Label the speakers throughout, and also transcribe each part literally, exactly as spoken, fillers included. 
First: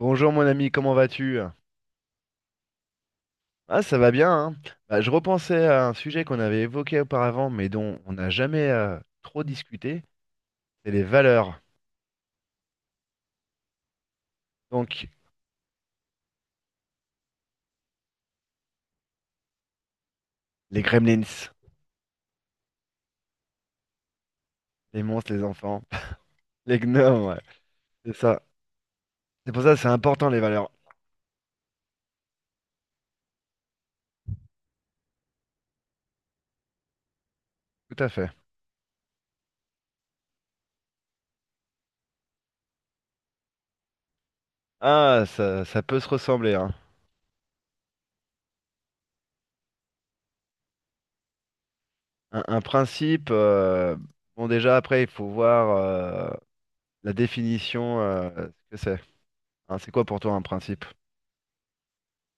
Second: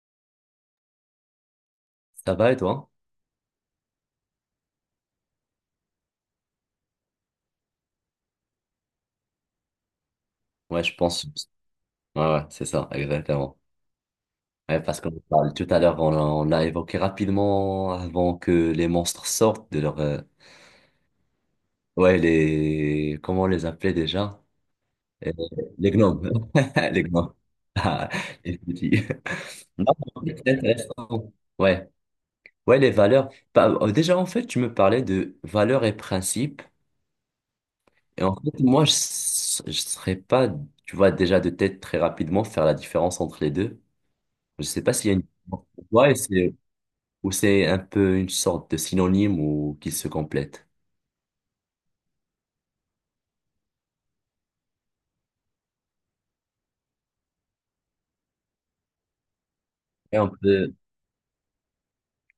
Speaker 1: Bonjour mon ami, comment vas-tu?
Speaker 2: Ça va et toi?
Speaker 1: Ah, ça va bien, hein? Bah, je repensais à un sujet qu'on avait évoqué auparavant, mais dont on n'a jamais euh, trop discuté,
Speaker 2: Ouais,
Speaker 1: c'est
Speaker 2: je
Speaker 1: les
Speaker 2: pense.
Speaker 1: valeurs.
Speaker 2: Ouais, ouais, c'est ça, exactement. Ouais, parce
Speaker 1: Donc,
Speaker 2: qu'on parle tout à l'heure, on, a on l'a évoqué rapidement avant que les monstres sortent de leur. euh,
Speaker 1: les gremlins,
Speaker 2: Ouais, les. Comment on les appelait déjà?
Speaker 1: les monstres,
Speaker 2: Euh,
Speaker 1: les enfants,
Speaker 2: les gnomes.
Speaker 1: les
Speaker 2: Les
Speaker 1: gnomes,
Speaker 2: gnomes.
Speaker 1: ouais,
Speaker 2: Ah,
Speaker 1: c'est ça.
Speaker 2: les petits.
Speaker 1: C'est pour ça que c'est
Speaker 2: Ok,
Speaker 1: important les
Speaker 2: c'est
Speaker 1: valeurs.
Speaker 2: intéressant. Ouais, ouais, les valeurs. Bah, euh, déjà, en fait, tu me parlais de valeurs et principes.
Speaker 1: Tout à
Speaker 2: Et
Speaker 1: fait.
Speaker 2: en fait, moi, je ne serais pas, tu vois, déjà de tête très rapidement faire la différence entre les deux. Je sais pas s'il y a une
Speaker 1: Ah, ça,
Speaker 2: différence
Speaker 1: ça
Speaker 2: pour
Speaker 1: peut se
Speaker 2: toi et
Speaker 1: ressembler,
Speaker 2: c'est
Speaker 1: hein.
Speaker 2: ou c'est un peu une sorte de synonyme ou qu'ils se complètent.
Speaker 1: Un, un principe, euh, bon déjà après, il faut voir euh, la définition, euh, ce que c'est. Hein, c'est quoi
Speaker 2: Et
Speaker 1: pour
Speaker 2: on
Speaker 1: toi un
Speaker 2: peut.
Speaker 1: principe?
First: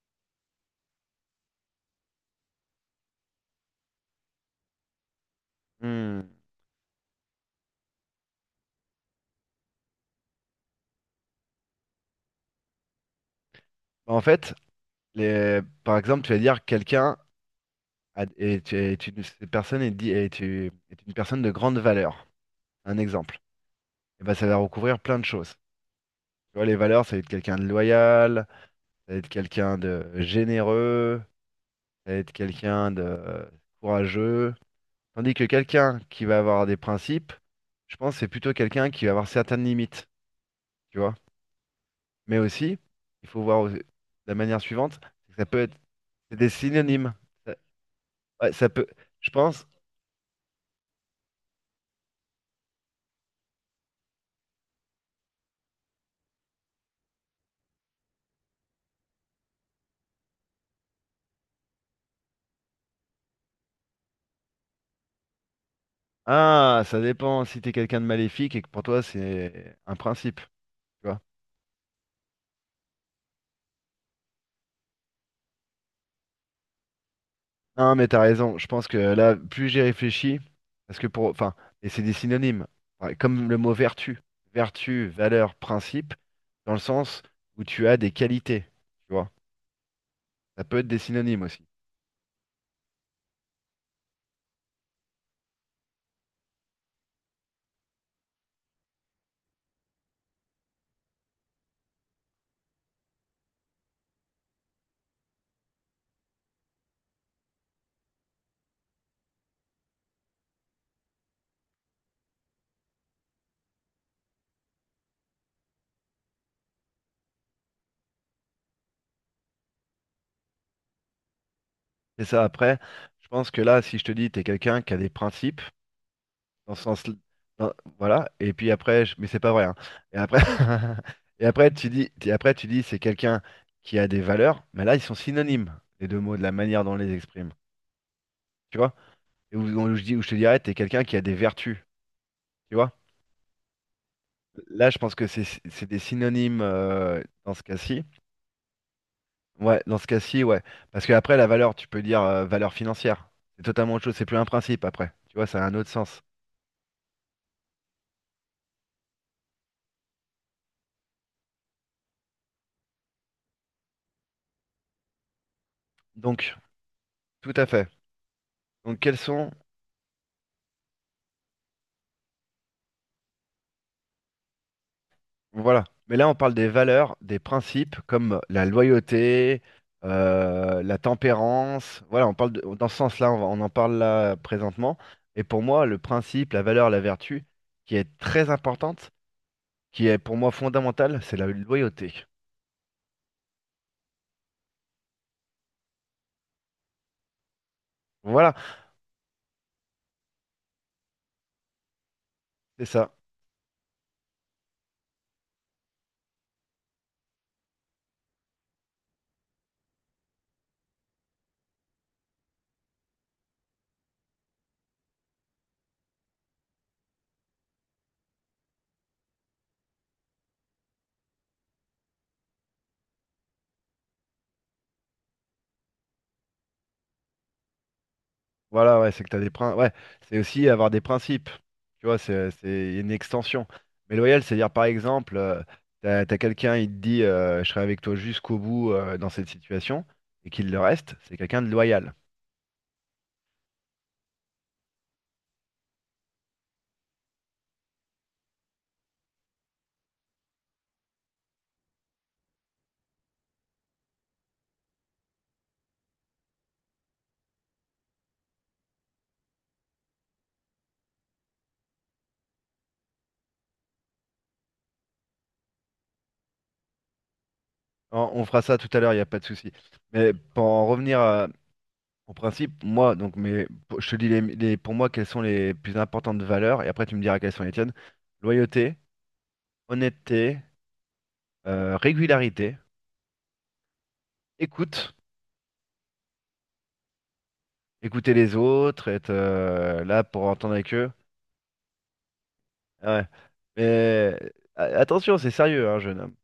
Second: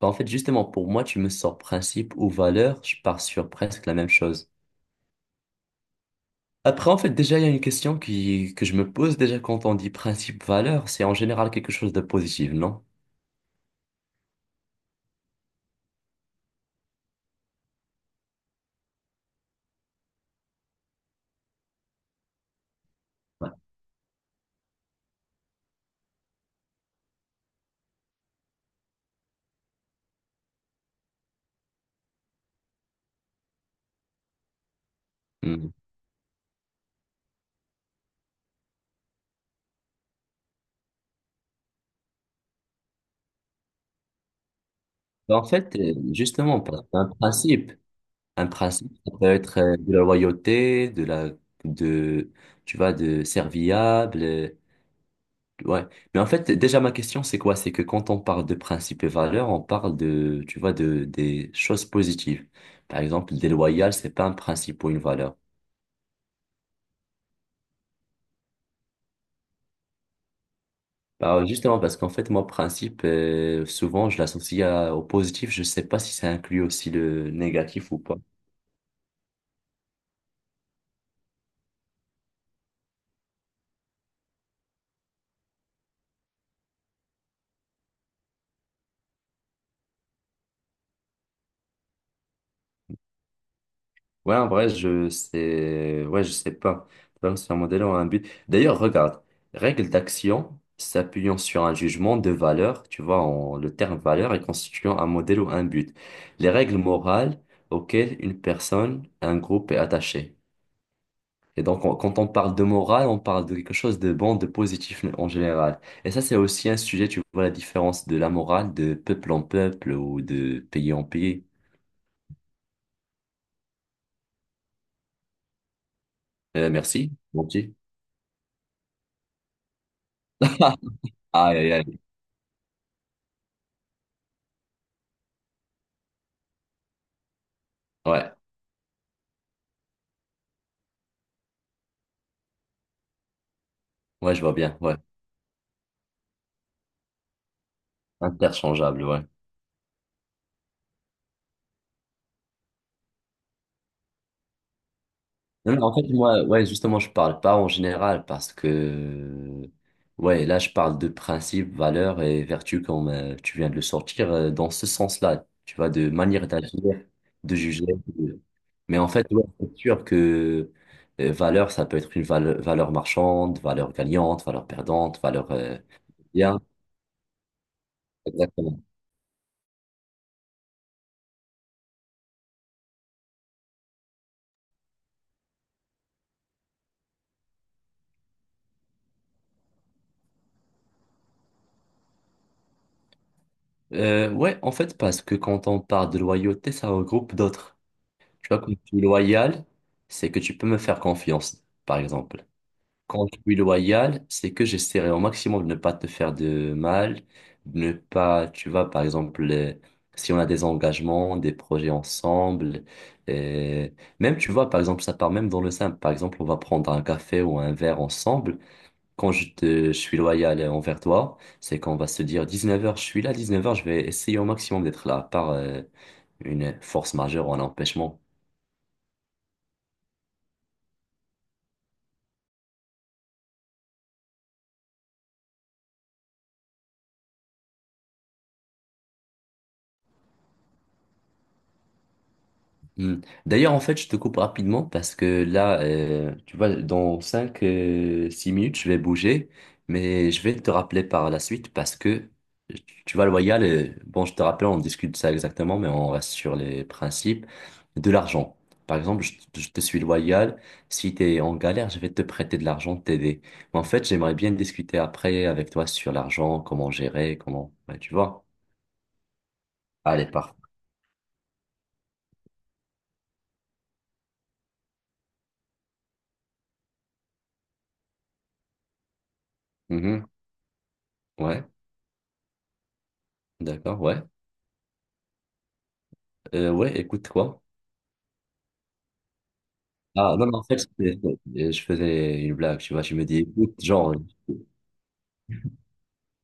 Speaker 2: Bah, en fait, justement, pour moi, tu me sors principe ou valeur, je pars sur presque la même chose.
Speaker 1: Hmm.
Speaker 2: Après, en fait, déjà, il y a une question qui... que je me pose déjà quand on dit principe, valeur, c'est en général quelque chose de positif, non?
Speaker 1: Bah, en fait, Les- par exemple, tu vas dire quelqu'un a- est, est une, cette personne est, di- est une est une personne de grande valeur. Un exemple.
Speaker 2: Ouais.
Speaker 1: Et ben, ça va recouvrir plein de choses. Tu vois, les valeurs, ça va être quelqu'un de loyal, ça va être quelqu'un de généreux, ça va être quelqu'un de euh, courageux. Tandis que
Speaker 2: Hmm.
Speaker 1: quelqu'un qui va avoir des principes, je pense que c'est plutôt quelqu'un qui va avoir certaines limites, tu vois. Mais aussi, il faut voir au- de la manière suivante, c'est que
Speaker 2: Bah, en
Speaker 1: ça peut être
Speaker 2: fait, euh,
Speaker 1: C'est des
Speaker 2: justement, parce qu'un
Speaker 1: synonymes. Ça,
Speaker 2: principe, un
Speaker 1: ouais, ça peut,
Speaker 2: principe, ça peut
Speaker 1: je
Speaker 2: être
Speaker 1: pense.
Speaker 2: euh, de la loyauté, de la, de, tu vois, de serviable. Ouais. Mais en fait, déjà, ma question, c'est quoi? C'est que quand on parle de principes et valeurs, on parle de, tu vois, de, des choses positives. Par exemple, déloyal, c'est pas un principe ou une valeur.
Speaker 1: Ah, ça dépend si t'es quelqu'un de maléfique et que pour toi c'est un principe, tu vois.
Speaker 2: Bah, justement, parce qu'en fait, moi, principe, euh, souvent, je l'associe à- au positif. Je sais pas si ça inclut aussi le négatif
Speaker 1: Non,
Speaker 2: ou
Speaker 1: mais
Speaker 2: pas.
Speaker 1: t'as raison, je pense que là, plus j'y réfléchis, parce que pour, enfin, et c'est des synonymes. Ouais, comme le mot vertu, vertu, valeur, principe, dans le sens où tu as des qualités, tu vois. Ça peut être des synonymes aussi.
Speaker 2: Ouais, en vrai, je sais, ouais, je sais pas. Transfert modèle ont un but. D'ailleurs, regarde, règle d'action s'appuyant sur un jugement de valeur, tu vois, en- le terme valeur est constituant un modèle ou un but. Les règles morales auxquelles une personne, un groupe est attaché. Et donc, on- quand on parle de morale, on parle de quelque chose de bon, de positif en général. Et ça, c'est aussi un sujet, tu vois, la différence de la morale de peuple en peuple ou de pays en pays.
Speaker 1: Et ça, après, je pense que là, si je te dis t'es quelqu'un qui a des principes,
Speaker 2: Euh,
Speaker 1: dans ce sens
Speaker 2: merci, mon
Speaker 1: dans-
Speaker 2: petit.
Speaker 1: voilà, et puis après je- mais c'est pas vrai, hein. Et après et
Speaker 2: Aïe,
Speaker 1: après
Speaker 2: aïe,
Speaker 1: tu
Speaker 2: aïe.
Speaker 1: dis et après tu dis c'est quelqu'un qui a des valeurs, mais là ils sont synonymes, les deux mots, de la manière dont on les exprime,
Speaker 2: Ouais.
Speaker 1: tu vois. Et où, où je dis où je te dirais t'es quelqu'un qui a des vertus, tu vois,
Speaker 2: Ouais, je vois bien,
Speaker 1: là
Speaker 2: ouais.
Speaker 1: je pense que c'est c'est des synonymes euh, dans ce cas-ci.
Speaker 2: Interchangeable, ouais.
Speaker 1: Ouais, dans ce cas-ci, ouais, parce que après la valeur tu peux dire euh, valeur financière, c'est totalement autre chose, c'est plus un principe. Après tu vois, ça a un
Speaker 2: Non, non,
Speaker 1: autre
Speaker 2: en fait,
Speaker 1: sens.
Speaker 2: moi, ouais, justement, je parle pas en général parce que, ouais, là, je parle de principes, valeurs et vertus comme euh, tu viens de le sortir euh, dans ce sens-là, tu vois, de manière
Speaker 1: Donc
Speaker 2: d'agir,
Speaker 1: tout
Speaker 2: de
Speaker 1: à
Speaker 2: juger.
Speaker 1: fait.
Speaker 2: de-
Speaker 1: donc
Speaker 2: Mais en
Speaker 1: quels
Speaker 2: fait, ouais,
Speaker 1: sont
Speaker 2: c'est sûr que euh, valeur, ça peut être une vale- valeur marchande, valeur gagnante, valeur perdante, valeur euh,
Speaker 1: Voilà. Mais là, on parle
Speaker 2: bien.
Speaker 1: des valeurs, des principes comme la
Speaker 2: Exactement.
Speaker 1: loyauté, euh, la tempérance. Voilà, on parle de- dans ce sens-là, on, va- on en parle là présentement. Et pour moi, le principe, la valeur, la vertu, qui est très importante, qui est pour moi fondamentale, c'est la loyauté.
Speaker 2: Euh, ouais, en fait, parce que quand on parle de loyauté, ça regroupe d'autres. Tu
Speaker 1: Voilà,
Speaker 2: vois, quand je suis loyal, c'est que tu peux me faire confiance, par exemple.
Speaker 1: c'est ça.
Speaker 2: Quand je suis loyal, c'est que j'essaierai au maximum de ne pas te faire de mal, de ne pas, tu vois, par exemple, euh, si on a des engagements, des projets ensemble, euh, même, tu vois, par exemple, ça part même dans le simple. Par exemple, on va prendre un café ou un verre ensemble. Quand je te, je suis loyal envers toi, c'est qu'on va se dire dix-neuf heures, je suis là, dix-neuf heures, je vais essayer au maximum d'être là, à part, euh, une force majeure ou un empêchement.
Speaker 1: Voilà, ouais, c'est que t'as des principes. Ouais, c'est aussi avoir des principes. Tu vois, c'est c'est une extension. Mais loyal, c'est dire par exemple, euh, t'as, t'as quelqu'un, il te dit euh, je serai avec toi jusqu'au bout euh, dans cette situation, et qu'il le reste, c'est quelqu'un de loyal.
Speaker 2: Hmm. D'ailleurs, en fait, je te coupe rapidement parce que là, euh, tu vois, dans cinq euh, six minutes, je vais bouger, mais je vais te rappeler par la suite parce que, tu vois, loyal, euh, bon, je te rappelle, on discute de ça exactement, mais on reste sur les principes de l'argent. Par exemple, je, je te suis loyal, si tu es en galère, je vais te prêter de l'argent, t'aider. Mais en fait, j'aimerais bien discuter après avec toi sur l'argent, comment gérer, comment, ouais, tu
Speaker 1: On, on
Speaker 2: vois.
Speaker 1: fera ça tout à l'heure, il n'y a pas de souci.
Speaker 2: Allez,
Speaker 1: Mais
Speaker 2: parfait.
Speaker 1: pour en revenir à, en principe, moi, donc, mais pour- je te dis les, les- pour moi quelles sont les plus importantes valeurs, et après tu me diras quelles sont les tiennes. Loyauté,
Speaker 2: Mhm.
Speaker 1: honnêteté,
Speaker 2: Ouais,
Speaker 1: euh, régularité,
Speaker 2: d'accord, ouais.
Speaker 1: écoute,
Speaker 2: Euh, ouais, écoute, quoi?
Speaker 1: écouter les autres, être euh, là
Speaker 2: Ah,
Speaker 1: pour
Speaker 2: non, mais en
Speaker 1: entendre
Speaker 2: fait,
Speaker 1: avec eux.
Speaker 2: c'était- euh, je faisais une blague, tu vois, je
Speaker 1: Ah
Speaker 2: me
Speaker 1: ouais.
Speaker 2: dis, écoute, genre,
Speaker 1: Mais a- attention, c'est sérieux, hein, jeune homme.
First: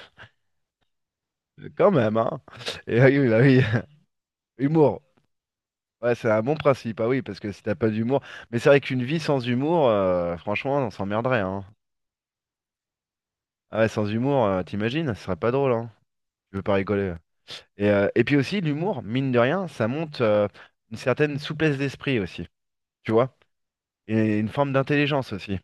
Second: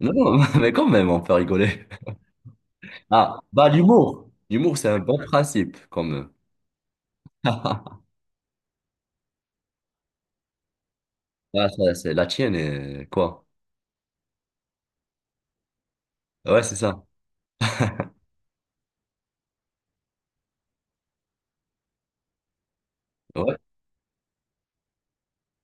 Speaker 2: non, non, mais quand même, on peut rigoler.
Speaker 1: Quand même, hein. Et oui, bah
Speaker 2: Ah,
Speaker 1: oui.
Speaker 2: bah, l'humour. L'humour, c'est un
Speaker 1: Humour.
Speaker 2: bon principe,
Speaker 1: Ouais, c'est
Speaker 2: comme.
Speaker 1: un bon principe, ah oui, parce que si t'as pas d'humour. Mais c'est vrai qu'une vie sans humour, euh, franchement, on s'emmerderait, hein.
Speaker 2: Ah, ça, c'est la tienne, euh, quoi.
Speaker 1: Ah ouais, sans humour, euh, t'imagines, ce serait pas drôle, hein. Tu veux
Speaker 2: Ouais,
Speaker 1: pas
Speaker 2: c'est ça.
Speaker 1: rigoler. Et, euh, et puis aussi, l'humour, mine de rien, ça monte euh, une certaine souplesse d'esprit aussi, tu vois,
Speaker 2: Ouais,
Speaker 1: et une forme d'intelligence aussi.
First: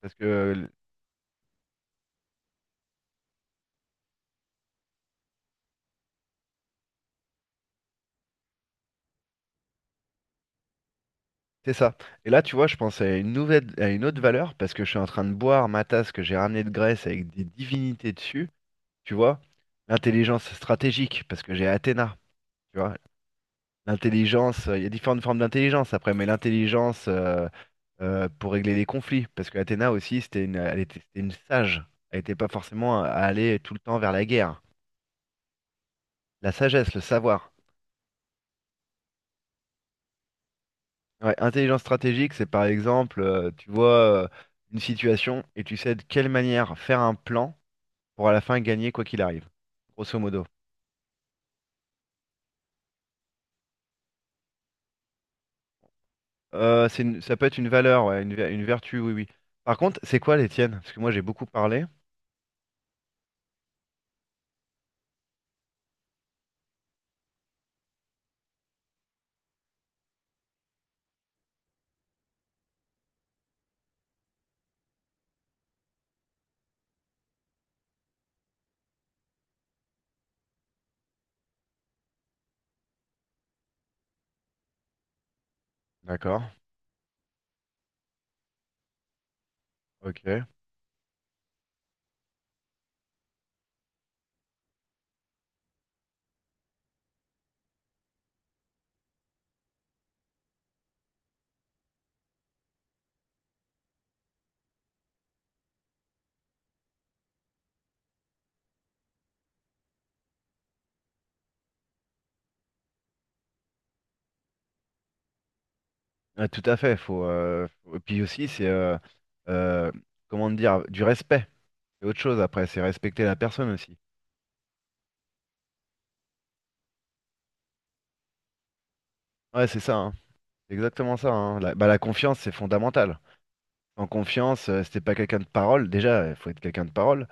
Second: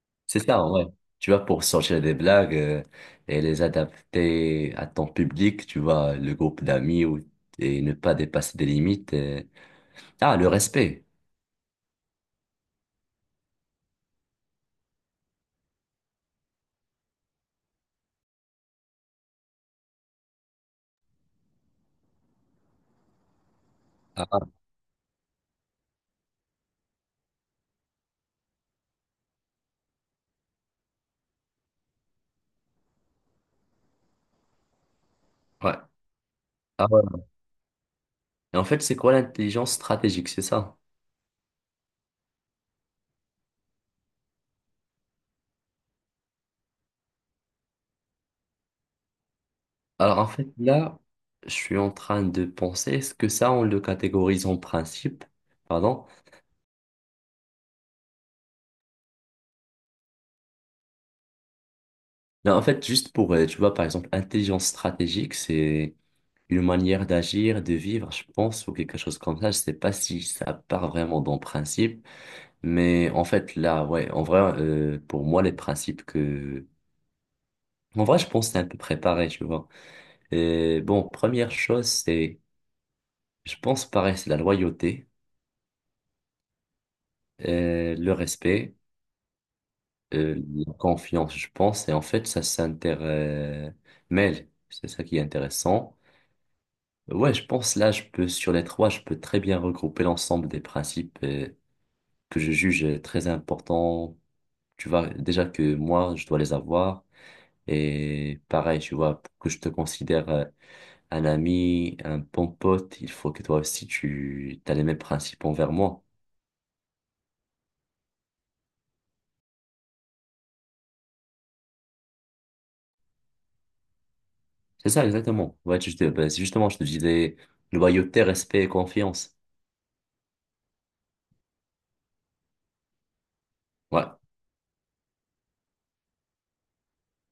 Speaker 1: Parce que
Speaker 2: c'est
Speaker 1: euh,
Speaker 2: ça, ouais. Tu vois, pour sortir des blagues euh, et les adapter à ton public, tu vois, le groupe d'amis ou- et ne pas dépasser des limites. euh. Ah, le respect.
Speaker 1: c'est ça. Et là, tu vois, je pense à une nouvelle, à une autre valeur, parce que je suis en train de boire ma tasse que j'ai ramenée de Grèce avec des divinités dessus, tu vois, l'intelligence stratégique, parce que j'ai Athéna, tu vois.
Speaker 2: Ah,
Speaker 1: L'intelligence, euh, il y a différentes formes d'intelligence après, mais l'intelligence euh, euh, pour régler les conflits, parce que Athéna aussi, c'était une, elle était, c'était une sage. Elle n'était pas forcément à aller tout le temps vers la guerre.
Speaker 2: ouais.
Speaker 1: La
Speaker 2: Ah,
Speaker 1: sagesse,
Speaker 2: ouais.
Speaker 1: le savoir.
Speaker 2: Et en fait, c'est quoi l'intelligence stratégique, c'est ça?
Speaker 1: Ouais, intelligence stratégique, c'est par exemple, euh, tu vois euh, une situation et tu sais de quelle manière faire un plan pour à la fin gagner quoi qu'il arrive, grosso
Speaker 2: Alors en
Speaker 1: modo.
Speaker 2: fait, là, je suis en train de penser, est-ce que ça, on le catégorise en principe? Pardon?
Speaker 1: Euh, c'est une- ça peut être une valeur, ouais, une, ver- une vertu, oui, oui. Par contre, c'est quoi les tiennes? Parce que moi, j'ai beaucoup parlé.
Speaker 2: Non, en fait, juste pour, euh, tu vois, par exemple, intelligence stratégique, c'est une manière d'agir, de vivre, je pense, ou quelque chose comme ça. Je sais pas si ça part vraiment dans le principe, mais en fait, là, ouais, en vrai, euh, pour moi, les principes que. En vrai, je pense que c'est un peu préparé, tu vois. Et bon, première chose, c'est, je pense, pareil, c'est la loyauté,
Speaker 1: D'accord,
Speaker 2: euh, le respect. Euh,
Speaker 1: ok.
Speaker 2: la confiance, je pense, et en fait, ça s'intermêle. C'est ça qui est intéressant. Ouais, je pense là, je peux, sur les trois, je peux très bien regrouper l'ensemble des principes euh, que je juge très importants. Tu vois, déjà que moi, je dois les avoir. Et pareil, tu vois, pour que je te considère euh, un ami, un bon pote, il faut que toi aussi, tu as les mêmes principes envers moi.
Speaker 1: Ouais, tout à fait, faut euh, faut- et puis aussi c'est euh, euh, comment dire, du respect. C'est autre chose après, c'est respecter la personne aussi.
Speaker 2: C'est ça, exactement. Ouais, tu- je te- bah, justement, je te disais loyauté, respect et confiance.
Speaker 1: Ouais, c'est ça, hein. C'est exactement ça, hein. La, bah, la confiance, c'est fondamental.
Speaker 2: Ouais.
Speaker 1: En confiance, euh, si t'es pas quelqu'un de parole, déjà, il faut être quelqu'un de parole.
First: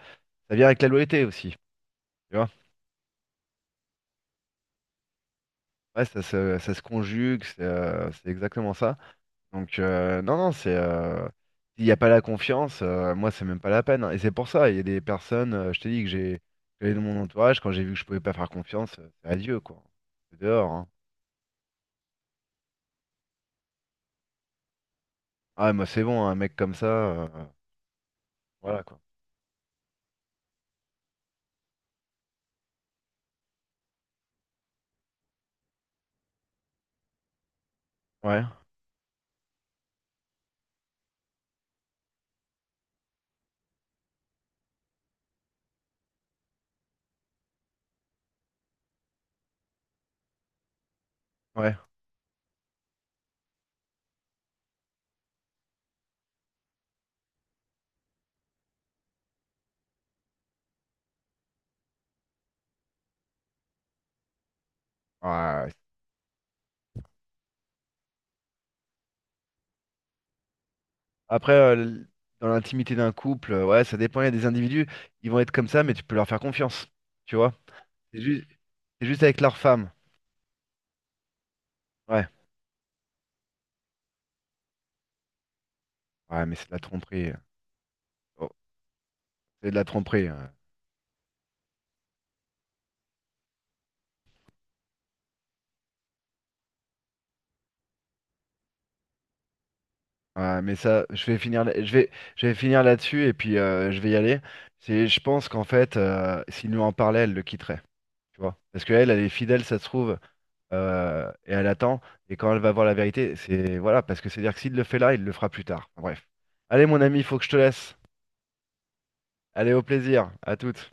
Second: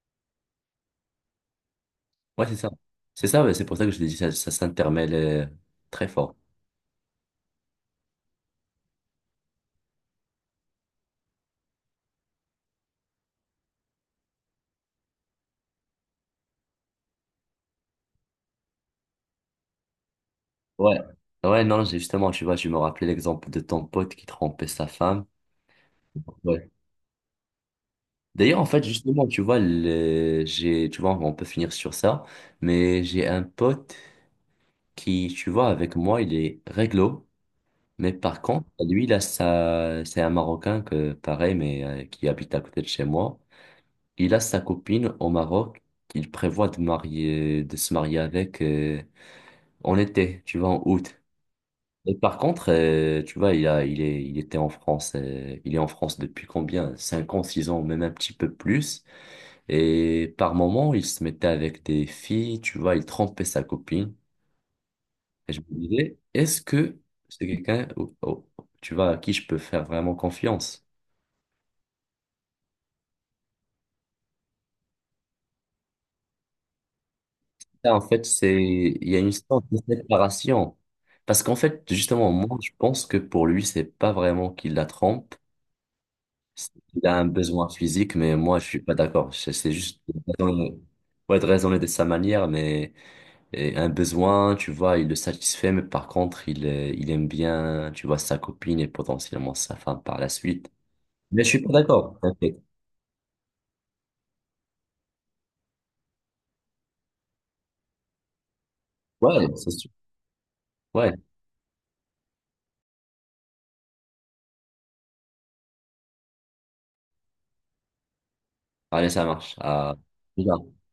Speaker 1: Ça vient avec la loyauté aussi, tu
Speaker 2: Ouais,
Speaker 1: vois.
Speaker 2: c'est ça. C'est ça, ouais, c'est pour ça que je te dis, ça, ça s'intermêle euh,
Speaker 1: Ouais,
Speaker 2: très
Speaker 1: ça
Speaker 2: fort.
Speaker 1: se, ça se conjugue, c'est euh, c'est exactement ça. Donc euh, non, non, c'est euh, s'il n'y a pas la confiance, euh, moi c'est même pas la peine, hein. Et c'est pour ça, il y a des personnes, euh, je t'ai dit que j'ai j'avais dans mon entourage, quand j'ai vu que je pouvais pas faire confiance, euh, c'est adieu quoi. C'est dehors, hein.
Speaker 2: Ouais. Ouais, non, j'ai- justement, tu vois, je me rappelais l'exemple de ton pote qui trompait sa femme.
Speaker 1: Ah moi c'est bon, un mec
Speaker 2: Ouais.
Speaker 1: comme ça, euh,
Speaker 2: D'ailleurs, en
Speaker 1: voilà
Speaker 2: fait,
Speaker 1: quoi.
Speaker 2: justement, tu vois, le- j'ai, tu vois, on peut finir sur ça, mais j'ai un pote qui, tu vois, avec moi, il est réglo, mais par
Speaker 1: Ouais,
Speaker 2: contre, lui, là, ça, c'est un Marocain que, pareil, mais euh, qui habite à côté de chez moi. Il a sa copine au Maroc qu'il prévoit de marier, de se marier avec. Euh, en été, tu vois, en août.
Speaker 1: ouais.
Speaker 2: Et par contre, euh, tu vois, il a, il est, il était en France, euh, il est en France depuis combien? Cinq ans, six ans, même un petit peu plus. Et par moment, il se mettait avec des filles, tu vois, il trompait sa copine. Et je
Speaker 1: Ouais.
Speaker 2: me disais, est-ce que c'est quelqu'un, au- au- tu vois, à qui je peux faire vraiment confiance?
Speaker 1: Après, euh, l- dans l'intimité d'un couple, euh, ouais, ça dépend, il y a des individus, ils vont être comme ça, mais tu peux leur faire confiance. Tu vois?
Speaker 2: Ça, en
Speaker 1: C'est
Speaker 2: fait,
Speaker 1: juste,
Speaker 2: c'est,
Speaker 1: c'est
Speaker 2: il y a
Speaker 1: juste
Speaker 2: une
Speaker 1: avec leur
Speaker 2: sorte de
Speaker 1: femme.
Speaker 2: séparation. Parce qu'en fait,
Speaker 1: Ouais.
Speaker 2: justement, moi, je pense que pour lui, c'est pas vraiment qu'il la trompe.
Speaker 1: Ouais, mais c'est de la
Speaker 2: Il a un
Speaker 1: tromperie, hein.
Speaker 2: besoin physique, mais
Speaker 1: Oh,
Speaker 2: moi, je suis pas d'accord. C'est
Speaker 1: c'est
Speaker 2: c'est
Speaker 1: de la
Speaker 2: juste
Speaker 1: tromperie, hein.
Speaker 2: raisonner- ouais, de raisonner de sa manière, mais et un besoin, tu vois, il le satisfait, mais par contre, il, euh, il aime bien, tu vois, sa copine et potentiellement sa femme par la
Speaker 1: Ouais,
Speaker 2: suite.
Speaker 1: mais ça, je vais
Speaker 2: Mais je suis
Speaker 1: finir là,
Speaker 2: pas
Speaker 1: je vais,
Speaker 2: d'accord.
Speaker 1: je vais
Speaker 2: T'inquiète.
Speaker 1: finir là-dessus et puis euh, je vais y aller. C'est, je pense qu'en fait, euh, s'il nous en parlait, elle le quitterait, tu vois. Parce qu'elle, elle elle est
Speaker 2: Ouais,
Speaker 1: fidèle,
Speaker 2: c'est
Speaker 1: ça se
Speaker 2: sûr.
Speaker 1: trouve,
Speaker 2: Ouais,
Speaker 1: euh, et elle attend. Et quand elle va voir la vérité, c'est voilà, parce que c'est-à-dire que s'il le fait là, il le fera plus tard. Bref. Allez, mon ami, il faut que je te laisse.
Speaker 2: allez, ça marche.
Speaker 1: Allez, au
Speaker 2: À.
Speaker 1: plaisir, à toutes.